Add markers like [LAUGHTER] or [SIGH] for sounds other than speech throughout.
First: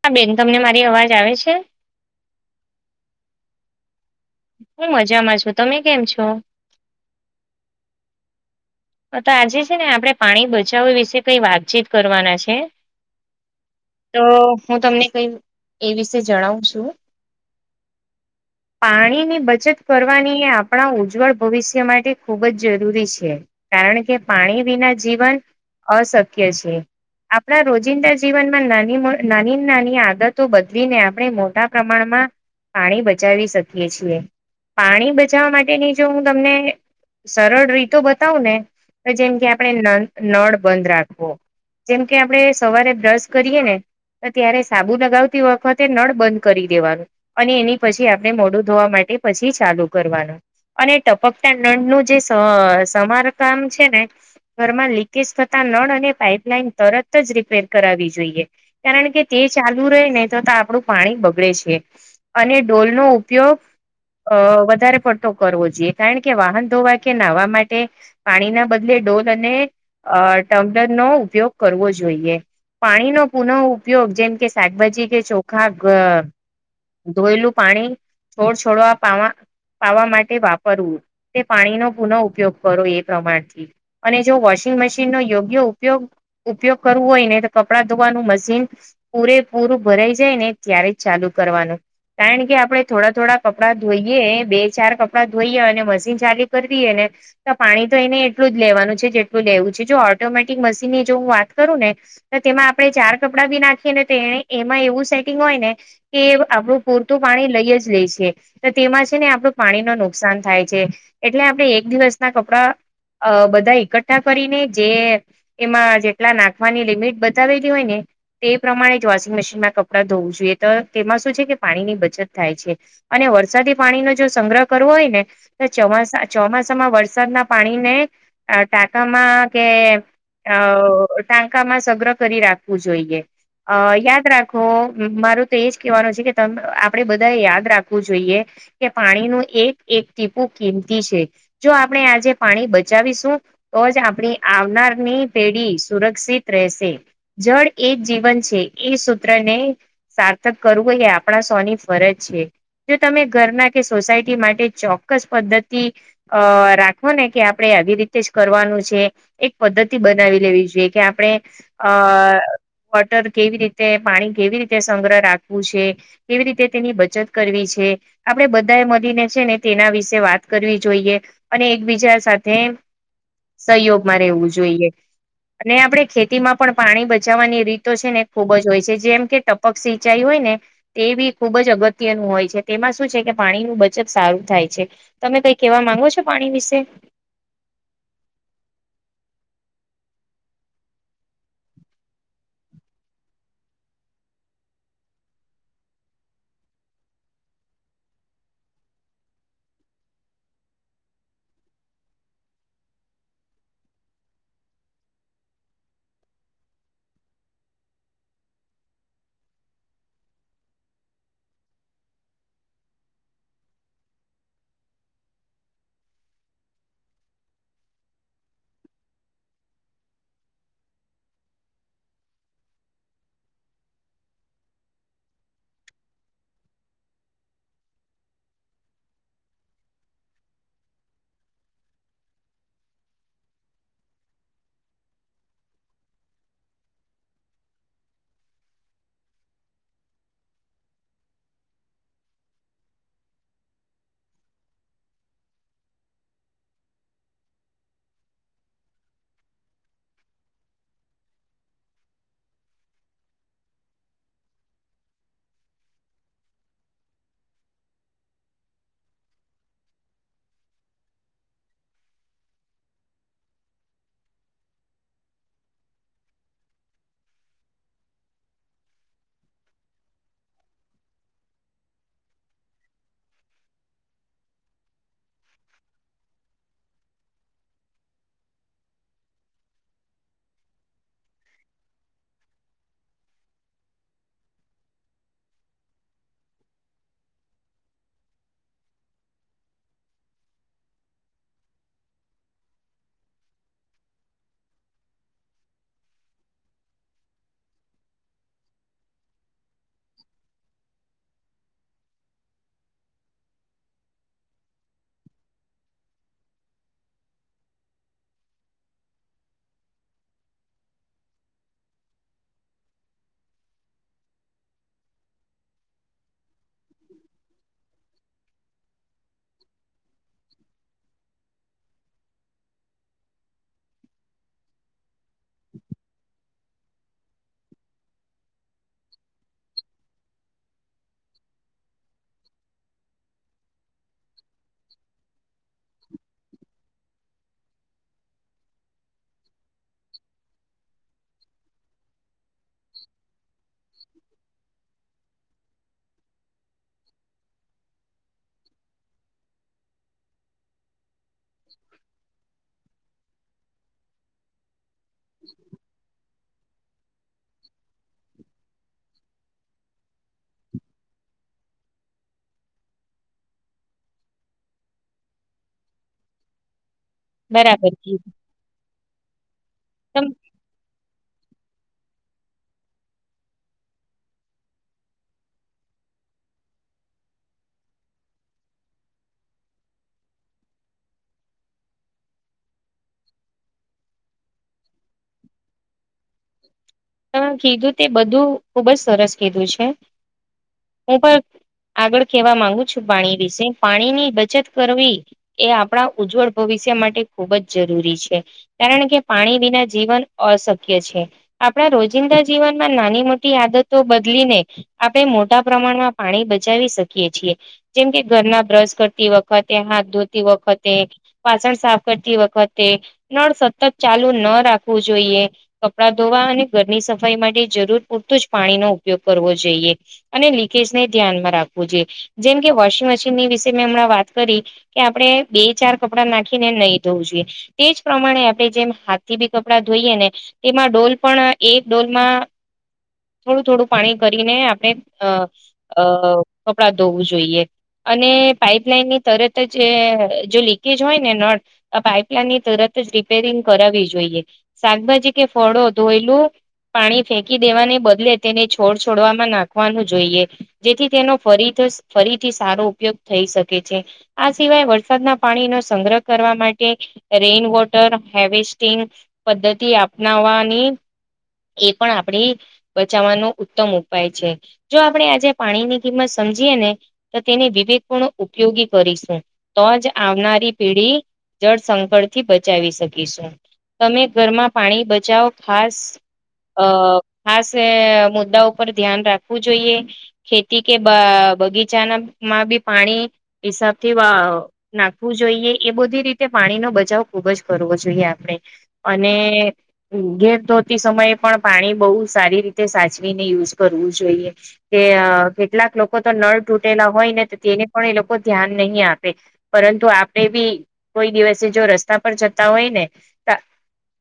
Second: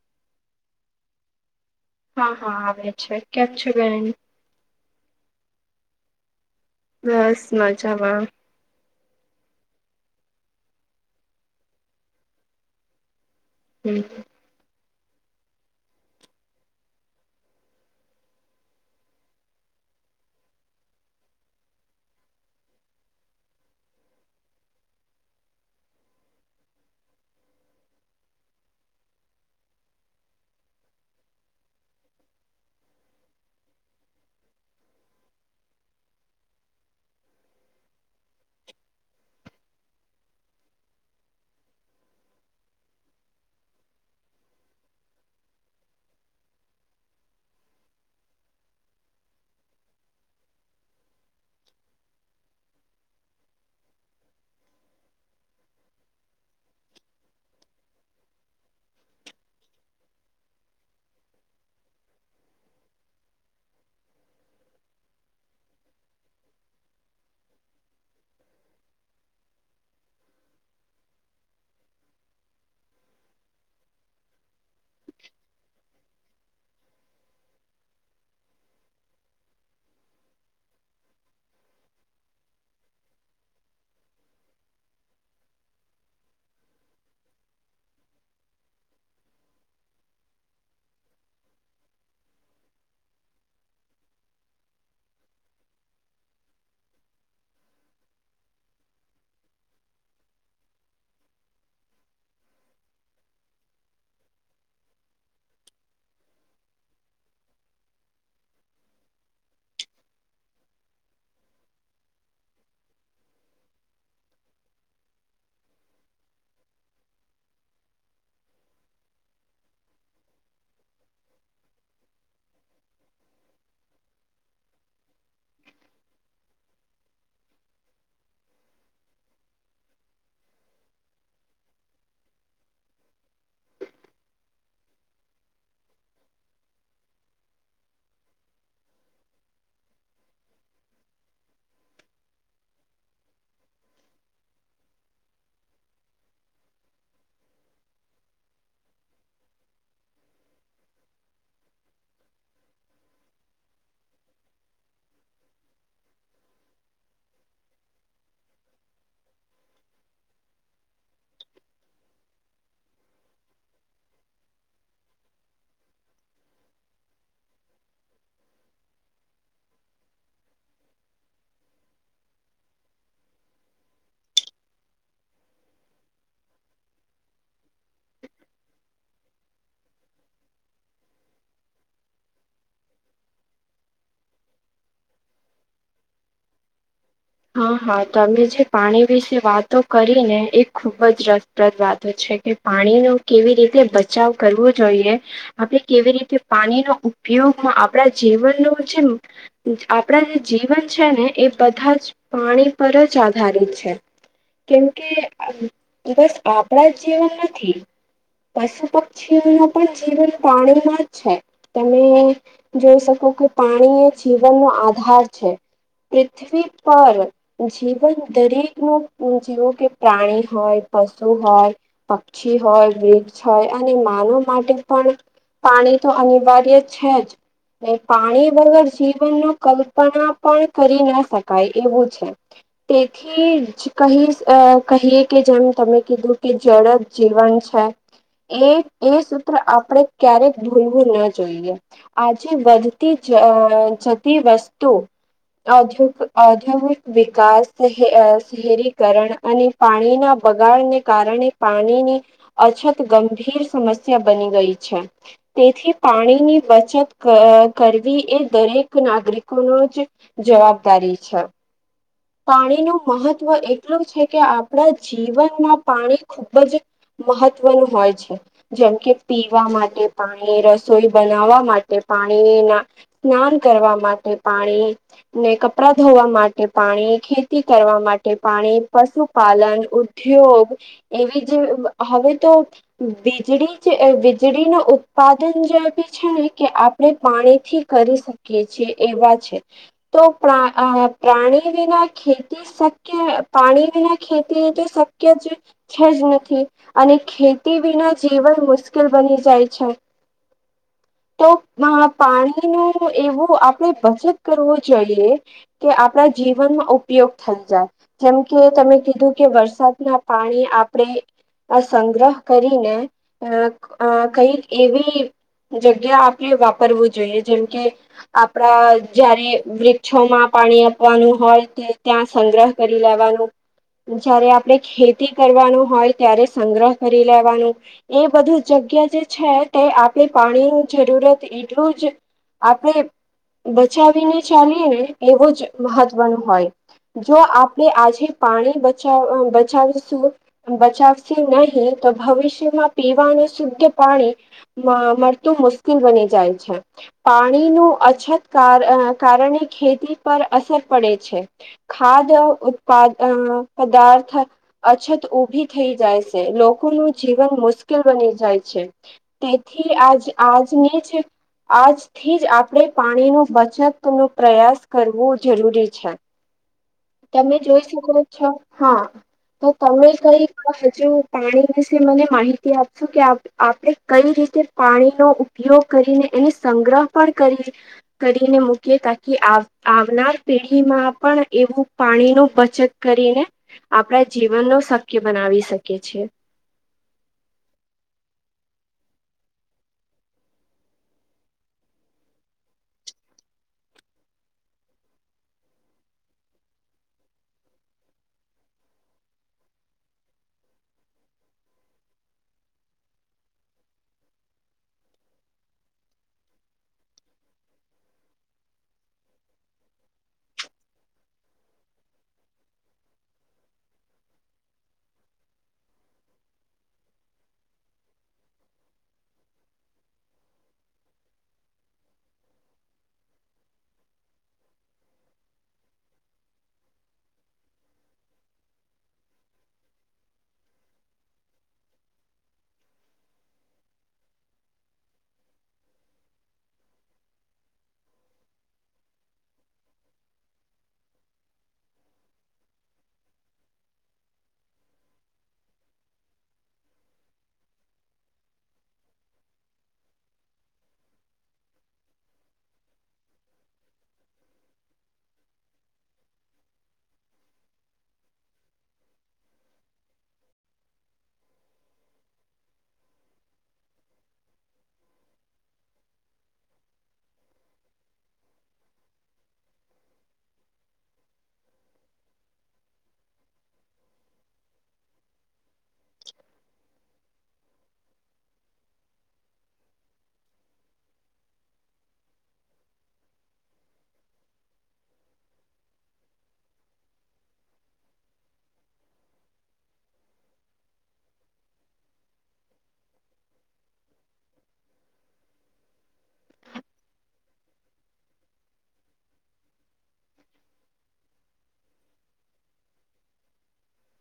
હા બેન તમને મારી અવાજ આવે છે. હા હા આવે છે કેમ છે બેન. હું મજામાં છું તમે કેમ છો. બસ મજામાં. કરતા તો આજે છે, ને આપણે પાણી બચાવવા વિશે કઈ વાતચીત કરવાના છે. હમ તો હું તમને કંઈ એ વિશે જણાવું છું. [INAUDIBLE] પાણીની બચત કરવાની એ આપણા ઉજ્જવળ ભવિષ્ય માટે ખૂબ જ જરૂરી છે. કારણ કે પાણી વિના જીવન અશક્ય છે. આપણા રોજિંદા જીવનમાં નાની નાની નાની આદતો બદલીને આપણે મોટા પ્રમાણમાં પાણી બચાવી શકીએ છીએ પાણી બચાવવા માટેની જો હું તમને સરળ રીતો બતાવું ને તો જેમ કે આપણે ના નળ બંધ રાખવો. જેમ કે આપણે સવારે બ્રશ કરીએ ને તો ત્યારે સાબુ લગાવતી વખતે નળ બંધ કરી દેવાનું અને એની પછી આપણે મોડું ધોવા માટે એ પછી ચાલુ કરવાનું અને ટપકતા નળ નું જે સા સમાર કામ છે ને ઘરમાં લીકેજ થતા નળ અને પાઈપલાઈન તરત જ રિપેર કરાવ કરાવી જોઈએ કારણ કે તે ચાલુ રહે ને તો આપણું પાણી બગડે છે અને ડોલ નો ઉપયોગ આ વધારે પડતો કરવો જોઈએ કારણ કે વાહન ધોવા કે નાવા માટ તે પાણીના બદલે ડોલ અને આ ટબલર નો ઉપયોગ કરવો જોઈએ. પાણીનો પુનઃ ઉપયોગ જેમ કે શાકભાજી કે ચોખા ધોયેલું પાણી છોડ છોડો આ પાવા પાવા માટે વાપરવું તે પાણીનો પુનઃ ઉપયોગ ભરોએ પ્રમાણથી જો વોશિંગ મશીન ન યોગ્ય ઉપયોગ ઉપયોગ કરવો હોય ને. કપડા ધોવાનું મશીન પૂરે પૂરું ભરાઈ જાય ને ત્યારે જ ચાલુ કરવાનું. કારણ કે આપણે થોડા થોડા કપડાં ધોઈએ બે ચાર કપડાં ધોઈએ અને મશીન ચાલુ કરવી. પાણી તો એને એટલું જ લેવાનું છે, જેટલું લેવું છે, જો ઓટોમેટિક મશીન ની જો હું વાત કરું ને તેમાં આપણે ચાર કપડાં બી નાખીએ ને તે એમાં એવું સેટિંગ હોય ને કે આપણું પૂરતું પાણી લઈ જ લઈ છે, તો તેમાં છે, ને આપણું પાણી ન નુકસાન થાય છે, એટલે આપણે એક દિવસ કપડા. અ બધા એકઠ્ઠા કરીને જે એમાં જેટલા નાખવાની લિમિટ બતાવેલી હોય ને. તે પ્રમાણે જ વોશિંગ મશીનમાં કપડાં ધોવું જોઈએ તો તેમાં શું છે કે પાણી ની બચત થાય છે અને. વરસાદી પાણી ન જો સંગ્રહ કરવો હોય ને તો ચો ચોમાસામાં વર. વરસાદના પાણીને ટાંકામાં કે. અ ટાંકામાં સગ્ર કરી રાખવું જોઈએ. અ યાદ રાખો મારું તો એજ કહેવાનું છે કે આપડે બધા યાદ રાખવું જોઈએ. કે પાણી ન એક એક ટીપુ કિંમતી છે જો આપ. આપણે આજે પાણી બચાવીશું તો જ આપણી આવનારની પેઢી સુરક્ષિત રહેશે. જળ એ જીવન છે એ સૂત્રને. સાર્થક કરવું હોય એ આપણા સોની ફરજ છે. જો તમે ઘરના કે સોસાયટી માટે ચોક્કસ પદ્ધતિ અ. રાખવા ને કે આપણે આવી રીતે જ કરવાનું છે એક પદ્ધતિ બનાવી લેવી જોઈએ કે આપણે. હ [UNINTELLIGIBLE] વોટર કેવી રીતે પાણી કેવી રીતે સંગ્રહ રાખવું છે કેવી રીતે તેની બચત કરવી છે. આપડણે બધાએ મળીને છે ને તેના વિશે વાત કરવી જોઈએ. અને એકબીજા સાથે સહયોગમાં રહેવું જોઈએ. અને આપણે ખેતીમાં પણ પાણી બચાવવાની રીતો છે ને ખુબ જ હોય છે જેમ કે ટપક સિંચાઈ હોય. તે બી ખુબ જ અગત્યનું હોય છે તેમાં શું છે કે પાણી ન બચત સારું થાય છે તમે. તમે કઈ કેહેવા માંગો છો પાણી વિશે. હા હા તમે જે પાણી વિશે વાતો કરી ને એ ખુબ જ રસપ્રદ વાતો છે. કે પાણી ન કેવી રીતે બચાવ કરવો જોઈએ આપણે કેવી રીતે પાણીનો. ઉપયોગમાં આપણા જીવનનું જે આપણા જે જીવન છે ને એ બધા જ. પાણી પર જ આધારિત છે. કેમકે બસ આપણા જ જીવન નથી. પશુ પક્ષીઓ ન પણ જીવન પાણીમાં જ છે તમે જોઈ શકો. કે પાણી એ જીવનનોો આધાર છે પૃથ્વી. પર જીવન દરેક ન જેવો કે પ્રાણી હોય પશુ હોય. પક્ષી હોય વૃક્ષ હોય અને માનવ માટે પણ. પાણી તો અનિવાર્ય છે જ. પાણી વગર જીવન ન કલ્પના પણ કરી ના શકે. એવું છે તેથી કહી કહીએ કે જેમ તમે કીધું કે. જડ જ જીવન છે. એ એ સૂત્ર આપણે ક્યારેક ભૂલવું ના જોઈએ આજે વધતી જ. જ જતી વસ્તુ અધિક. ઔદ્યોગિક વિકાસ શહેરીકરણ અને પાણીના બગાડને કારણે. પાણીની અછત ગંભીર સમસ્યા બની ગઈ છે તેથી પાણી. ની બચત કરવી એ દરેક નાગરિકો ન જ જવાબદારી છે. અચ્છા. પાણીનું મહત્ત્વ એટલું છે કે આપણા જીવનમાં પાણી ખુબ જ. મહત્વનું હોય છે જેમ કે પીવા માટે પાણી, રસોઈ બનાવવા માટે. પાણીને સ્નાન કરવા માટે, પાણીને કપડા ધોવા માટે. પાણી ખેતી કરવા માટે, પાણી પશુપાલન, ઉદ્યોગ એવી જે. હવે તો વીજળી વીજળી ન ઉત્પાદન જે આપી છેને આપણે પાણીથી કરી શકીએ છીએ એવા છે તો પ્રાણી. પાણી વિના ખેતી શક્ય પાણી વિના ખેતી તો શક્ય જ છે જ નથી. અને ખેતી વિના જીવન મુશ્કેલ બની જાય છે. [INAUDIBLE] તો પાણીનું એવું આપણેે બચત કરવો જોઈએ કે આપડા જીવનમાં ઉપયોગ થઈ જાય જેમકે તમે કીધું કે વરસાદના પાણી આપણે. આ સંગ્રહ કરીને અ અ કઈક એવી. જગ્યા આપણે વાપરવું જોઈએ જેમ કે આપણા જયારે વ્રિક્ષોમા પાણી પવાનુ હોય ત્યાં સંગ્રહ કરી લેવાનું. જયારે આપડે ખેતી કરવાનુ હોય ત્યારે સંગ્રહ કરી લેવાનું એ બધું જગ ગ્યા જે છે તે આપણે પાણી નુ જરૂરત એટલું જ આપણે બચાવીને ચાલીએને એવો જ મહત્વનું હોય. જો આપણે આજે પાણી બચાવ બચાવશુ બચાવશું નહી. તો ભવિષ્યમાં પીવાનું શુદ્ધ પાણી મળતું મુશ્કેલ બની જાય છે. પાણીનુ અછત કાર કારણે ખેતી પર અસર પડે છે ખાદ ઉત્પાદ અ પદાર્થ અછત ઉભી થઈ જાય સે લો કોનું જીવન મુશ્કેલ બની જાય છે તેથી આજ આજની જ. આજથી જ આપણે પાણી નું બચત નો પ્રયાસ કરવો. જરૂરી છે. તમે જોઈ બરાબર શકો કીધું છો હા તો તમે તમ કઈક હજુ. પાણી વિશે મને માહિતી આપશો કે આપ આપડે કઈ રીતે પાણીનો ઉપયોગ કરીને એને સંગ્રહ પણ કરી કરીને મૂકીએ તાકી આવનાર પેઢીમાં પણ એવું પાણી નું બચત કરીને આપણા જીવન નુ શક્ય બનાવી શકી છે. કીધું તે બધું ખુબ જ સરસ કીધું છે. હું પણ આગળ કહેવા માંગુ છું પાણી વિશે પાણીની બચત કરવી એ આપણા ઉજ્જવળ ભવિ ષય માટે ખૂબ જ જરૂરી છે કારણ કે પાણી વિના જીવન અશક્ય છે. આપણા રોજિંદા જીવનમાં નાની મોટી આદતો બદલીને આપણે મોટા પ્રમાણમા પા ણી બચાવી શકીએ છીએ જેમ કે ઘરના બ્રશ કરતી વખતે હાથ ધોતી વખતે વાસણ સાફ કરતી વખતે નળ સતત ચાલુ ન રાખવુ જોઈએ. કપડા ધોવા અને ઘરની સફાઈ માટે જરૂર પૂરતું જ પાણીનો ઉપયોગ કરવો જોઈએ અને લીકેજ ને ધ્યાન માં રાખવુ જોઈએ જેમ કે વોશિંગ મશીનની વિશે મે હમણા વાત કરી કે આપણે બે ચાર કપડા નાખીને નહીં ધોવુ જોઈએ તેજ પ્રમાણે આપણે જેમ હાથ થી બી કપડા ધોઈએને. તેમાં ડોલ પણ એક ડોલમાં થોડું થોડું પાણી કરીને આપણે અ અ કપડાં ધોવું જોઈએ. અને પાઈપલાઈનની તરત જ જો લીકેજ હોય ને નળ આ પાઈપલાઈનની તરત રીપેરિંગ કરાવવી જોઈએ શાકભાજી કે ફળો ધોયેલુ. પાણી ફેકી દેવાને બદલે તેને છોડ છોડવામાં નાખવાનું જોઈએ જેથી તેનો ફરી ફરીથી સારો ઉપયોગ થઈ શકે છે આ સિવાય વરસાદના પાણીનો સંગ્રહ કરવા મા કે રેન વોટર, હાર્વેસ્ટિંગ પદ્ધતિ અપનાવાની એ પણ આપણે બચાવવાનો ઉત્તમ ઉપાય છે જો આપણે આજે પાણીની કિંમત સ મજીએ ને તો તેને વિવેકપૂર્ણ ઉપયોગી કરીશું તો જ આવનારી પેઢી જળ સંકળથી બચાવી શકીશું તમે ઘરમાં પાણી બચાવો ખાસ. અ ખાસ એ મુદ્દા ઉપર ધ્યાન રાખવું જોઈએ ખેતી કે‌ બા બગીચાનામાં બી પાણી હિસાબ થી અ નાખવું જોઈએ એ બધી રીતે પાણી નો બચાવ ખુબ જ કરવો જોઈએ આપણે અને ઘેર ધોતી સમયે પણ, પાણી બહુ સારી રીતે સાચવીને યુઝ કરવું જોઈએ કે કેટલાક લોકો તો નળ તૂટેલા હોય ને તો તેને પણ એ લોકો ધ્યાન નહીં આપે. પરંતુ આપણે બી કોઈ દિવસે જો રસ્તા પર જતા હોયને તા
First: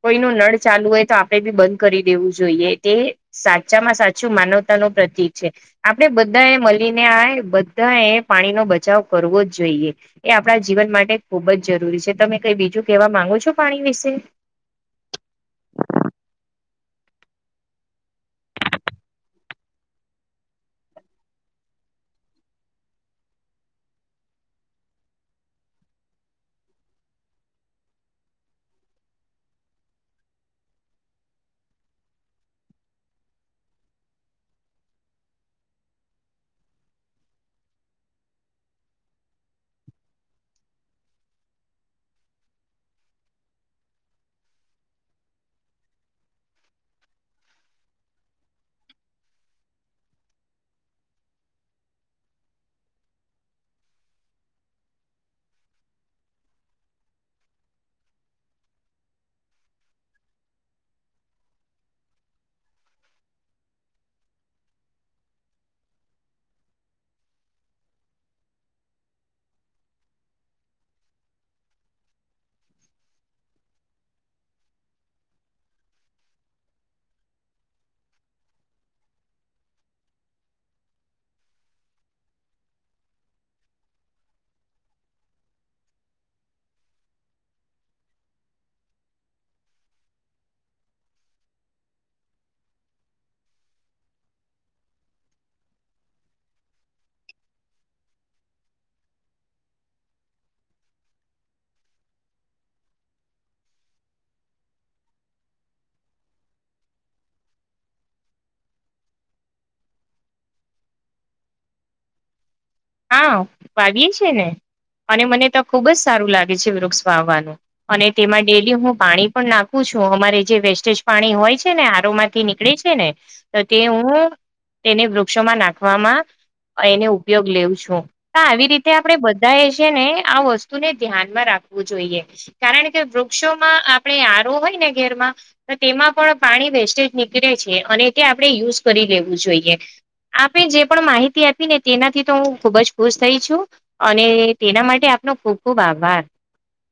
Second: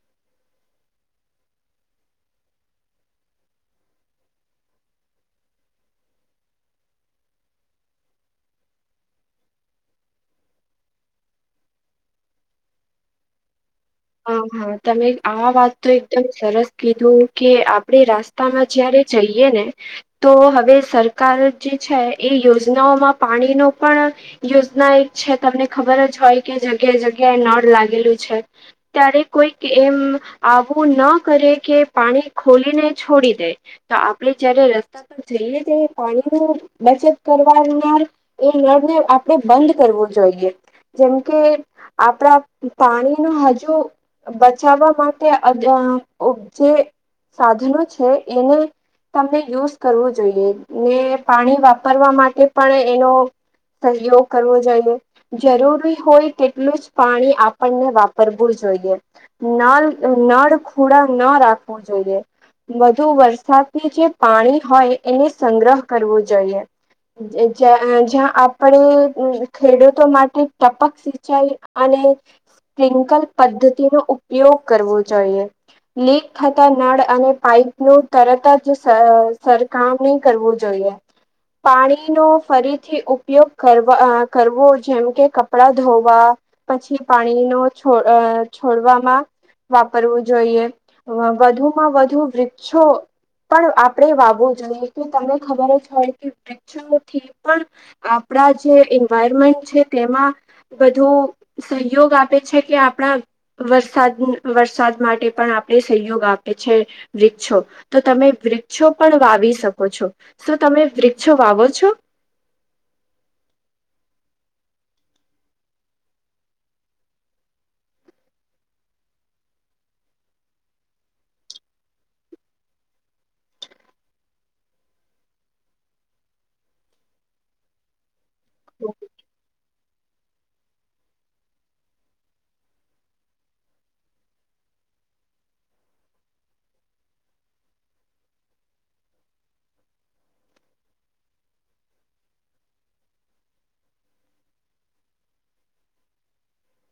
કોઈનું નળ ચાલુ હોય તો આપડે બી બંધ કરી દેવું જોઈએ તે, સાચામાં સાચું માનવતા ન પ્રતિક છે. આપણેે બધા એ મળીને આ બધા એ પાણી નો બચાવ કરવો જ જોઈએ આપણા જીવન માટે ખૂબ જ જરૂરી છે, તમે કઈ બીજું કહેવા માંગો છો. પાણી વિશે? હા, હા તમે આ વાત તો એકદમ સર સ કીધું કે આપણે રાસ્તામાં જયારે જઈએ ને તો, હવે સરકાર જે છે, એ યોજનાઓમાં પાણી નો પણ યોજના એક છે, તમને ખબર જ હોય કે જગ્યા જગ્યાએ નળ લાગેલું છે. ત્યારે કોઈક એમ આવું ના કરે કે પાણી ખોલીને છોડી દે તો આપડે જયારે રસ્તા પર જઈએ તે પાણી નુ બચત કરવાનાર એ નળ ને આપડે બંધ કરવું જોઈએ જેમ કે આપણા પાણી નુ હજુ બચાવવા માટે ઉપજે સાધનો છે, એને તમને યુઝ કરવું જોઈએ ને પાણી વાપરવા માટે પણ એનો સહયોગ કરવો જોઈએ જરૂરી હોય, તેટલું જ પાણી આપણને વાપર પરવું જોઈએ નલ નળ ખોડા ન રાખવું જોઈએ. વધુ વરસાદની જે પાણી હોય એને સંગ્રહ કરવો જોઈએ જ્યાં આપણે ખેડૂતો માટે ટપક સિંચાઈ અને સ્પ્રિંકલ પદ્ધતિ નો ઉપયોગ કરવો જોઈએ. લીક થતા નળ અને, પાઈપ નું તરત જ સર સરખામણી કરવું જોઈએ એ પાણીનો ફરીથી ઉપયોગ કરવા કરવો જેમ કે, કપડા ધોવા પછી, પાણી નો છો છોડવામાં વાપરવું જોઈએ વધુમાં વધુ વૃક્ષો પણ આપણેે વાવવું જોઈએ કે તમને ખબર જ હોય કે વૃક્ષોથી પણ આપણા જે એન્વાયરમેન્ટ છે, તેમાં બધુ સહયોગ આપે છે. કે આપણા વરસાદ વરસાદ માટે પણ આપણે સહયોગ આપે છે, વૃક્ષો તો તમે વૃક્ષો પણ વાવી શકો છો શું તમે વૃક્ષો વાવો છો. હા, વાવીએ છે, ને અને મને તો ખુબ જ સારું લાગે છે, વૃક્ષ વાવવાનું અને તેમાં ડેલી હું પાણી પણ નાખું છું. શું અમારે જે વેસ્ટેજ પાણી હોય છે, ને આરો માંથી નીકળે છે ને તો તે હું. તેને વૃક્ષોમાં નાખવામાં એને ઉપયોગ લેવ છો તો આવી રીતે આપડે બધા છે, ને આ વસ્તુને ધ્યાનમાં રાખવું જોઈએ કારણ કે વૃક્ષોમાં આપણે આ. રો હોય ઘરમાં તો, તેમાં પણ પાણી વેસ્ટેજ નીકળે છે અને તે આપણે યુઝ કરી લેવું જોઈએ આપે જે પણ માહિતી આપી ને તેનાથી તો હું ખુબ જ ખુશ થઈ છું અને તેના માટે આપનો ખૂબ, ખુબ આભાર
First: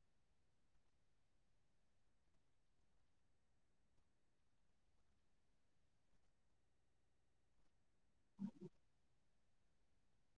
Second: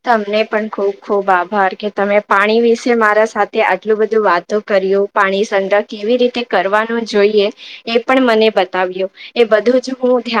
તમને પણ ખુબ ખુબ આભાર કે તમે, પાણી વિશે મારા સાથે આટલું બધું વાતો કરી પાણી સંગ્ર કેવી રીતે કરવાનું જોઈએ એ પણ મને બતાવ્યું એ બધું હું, ધ્યાન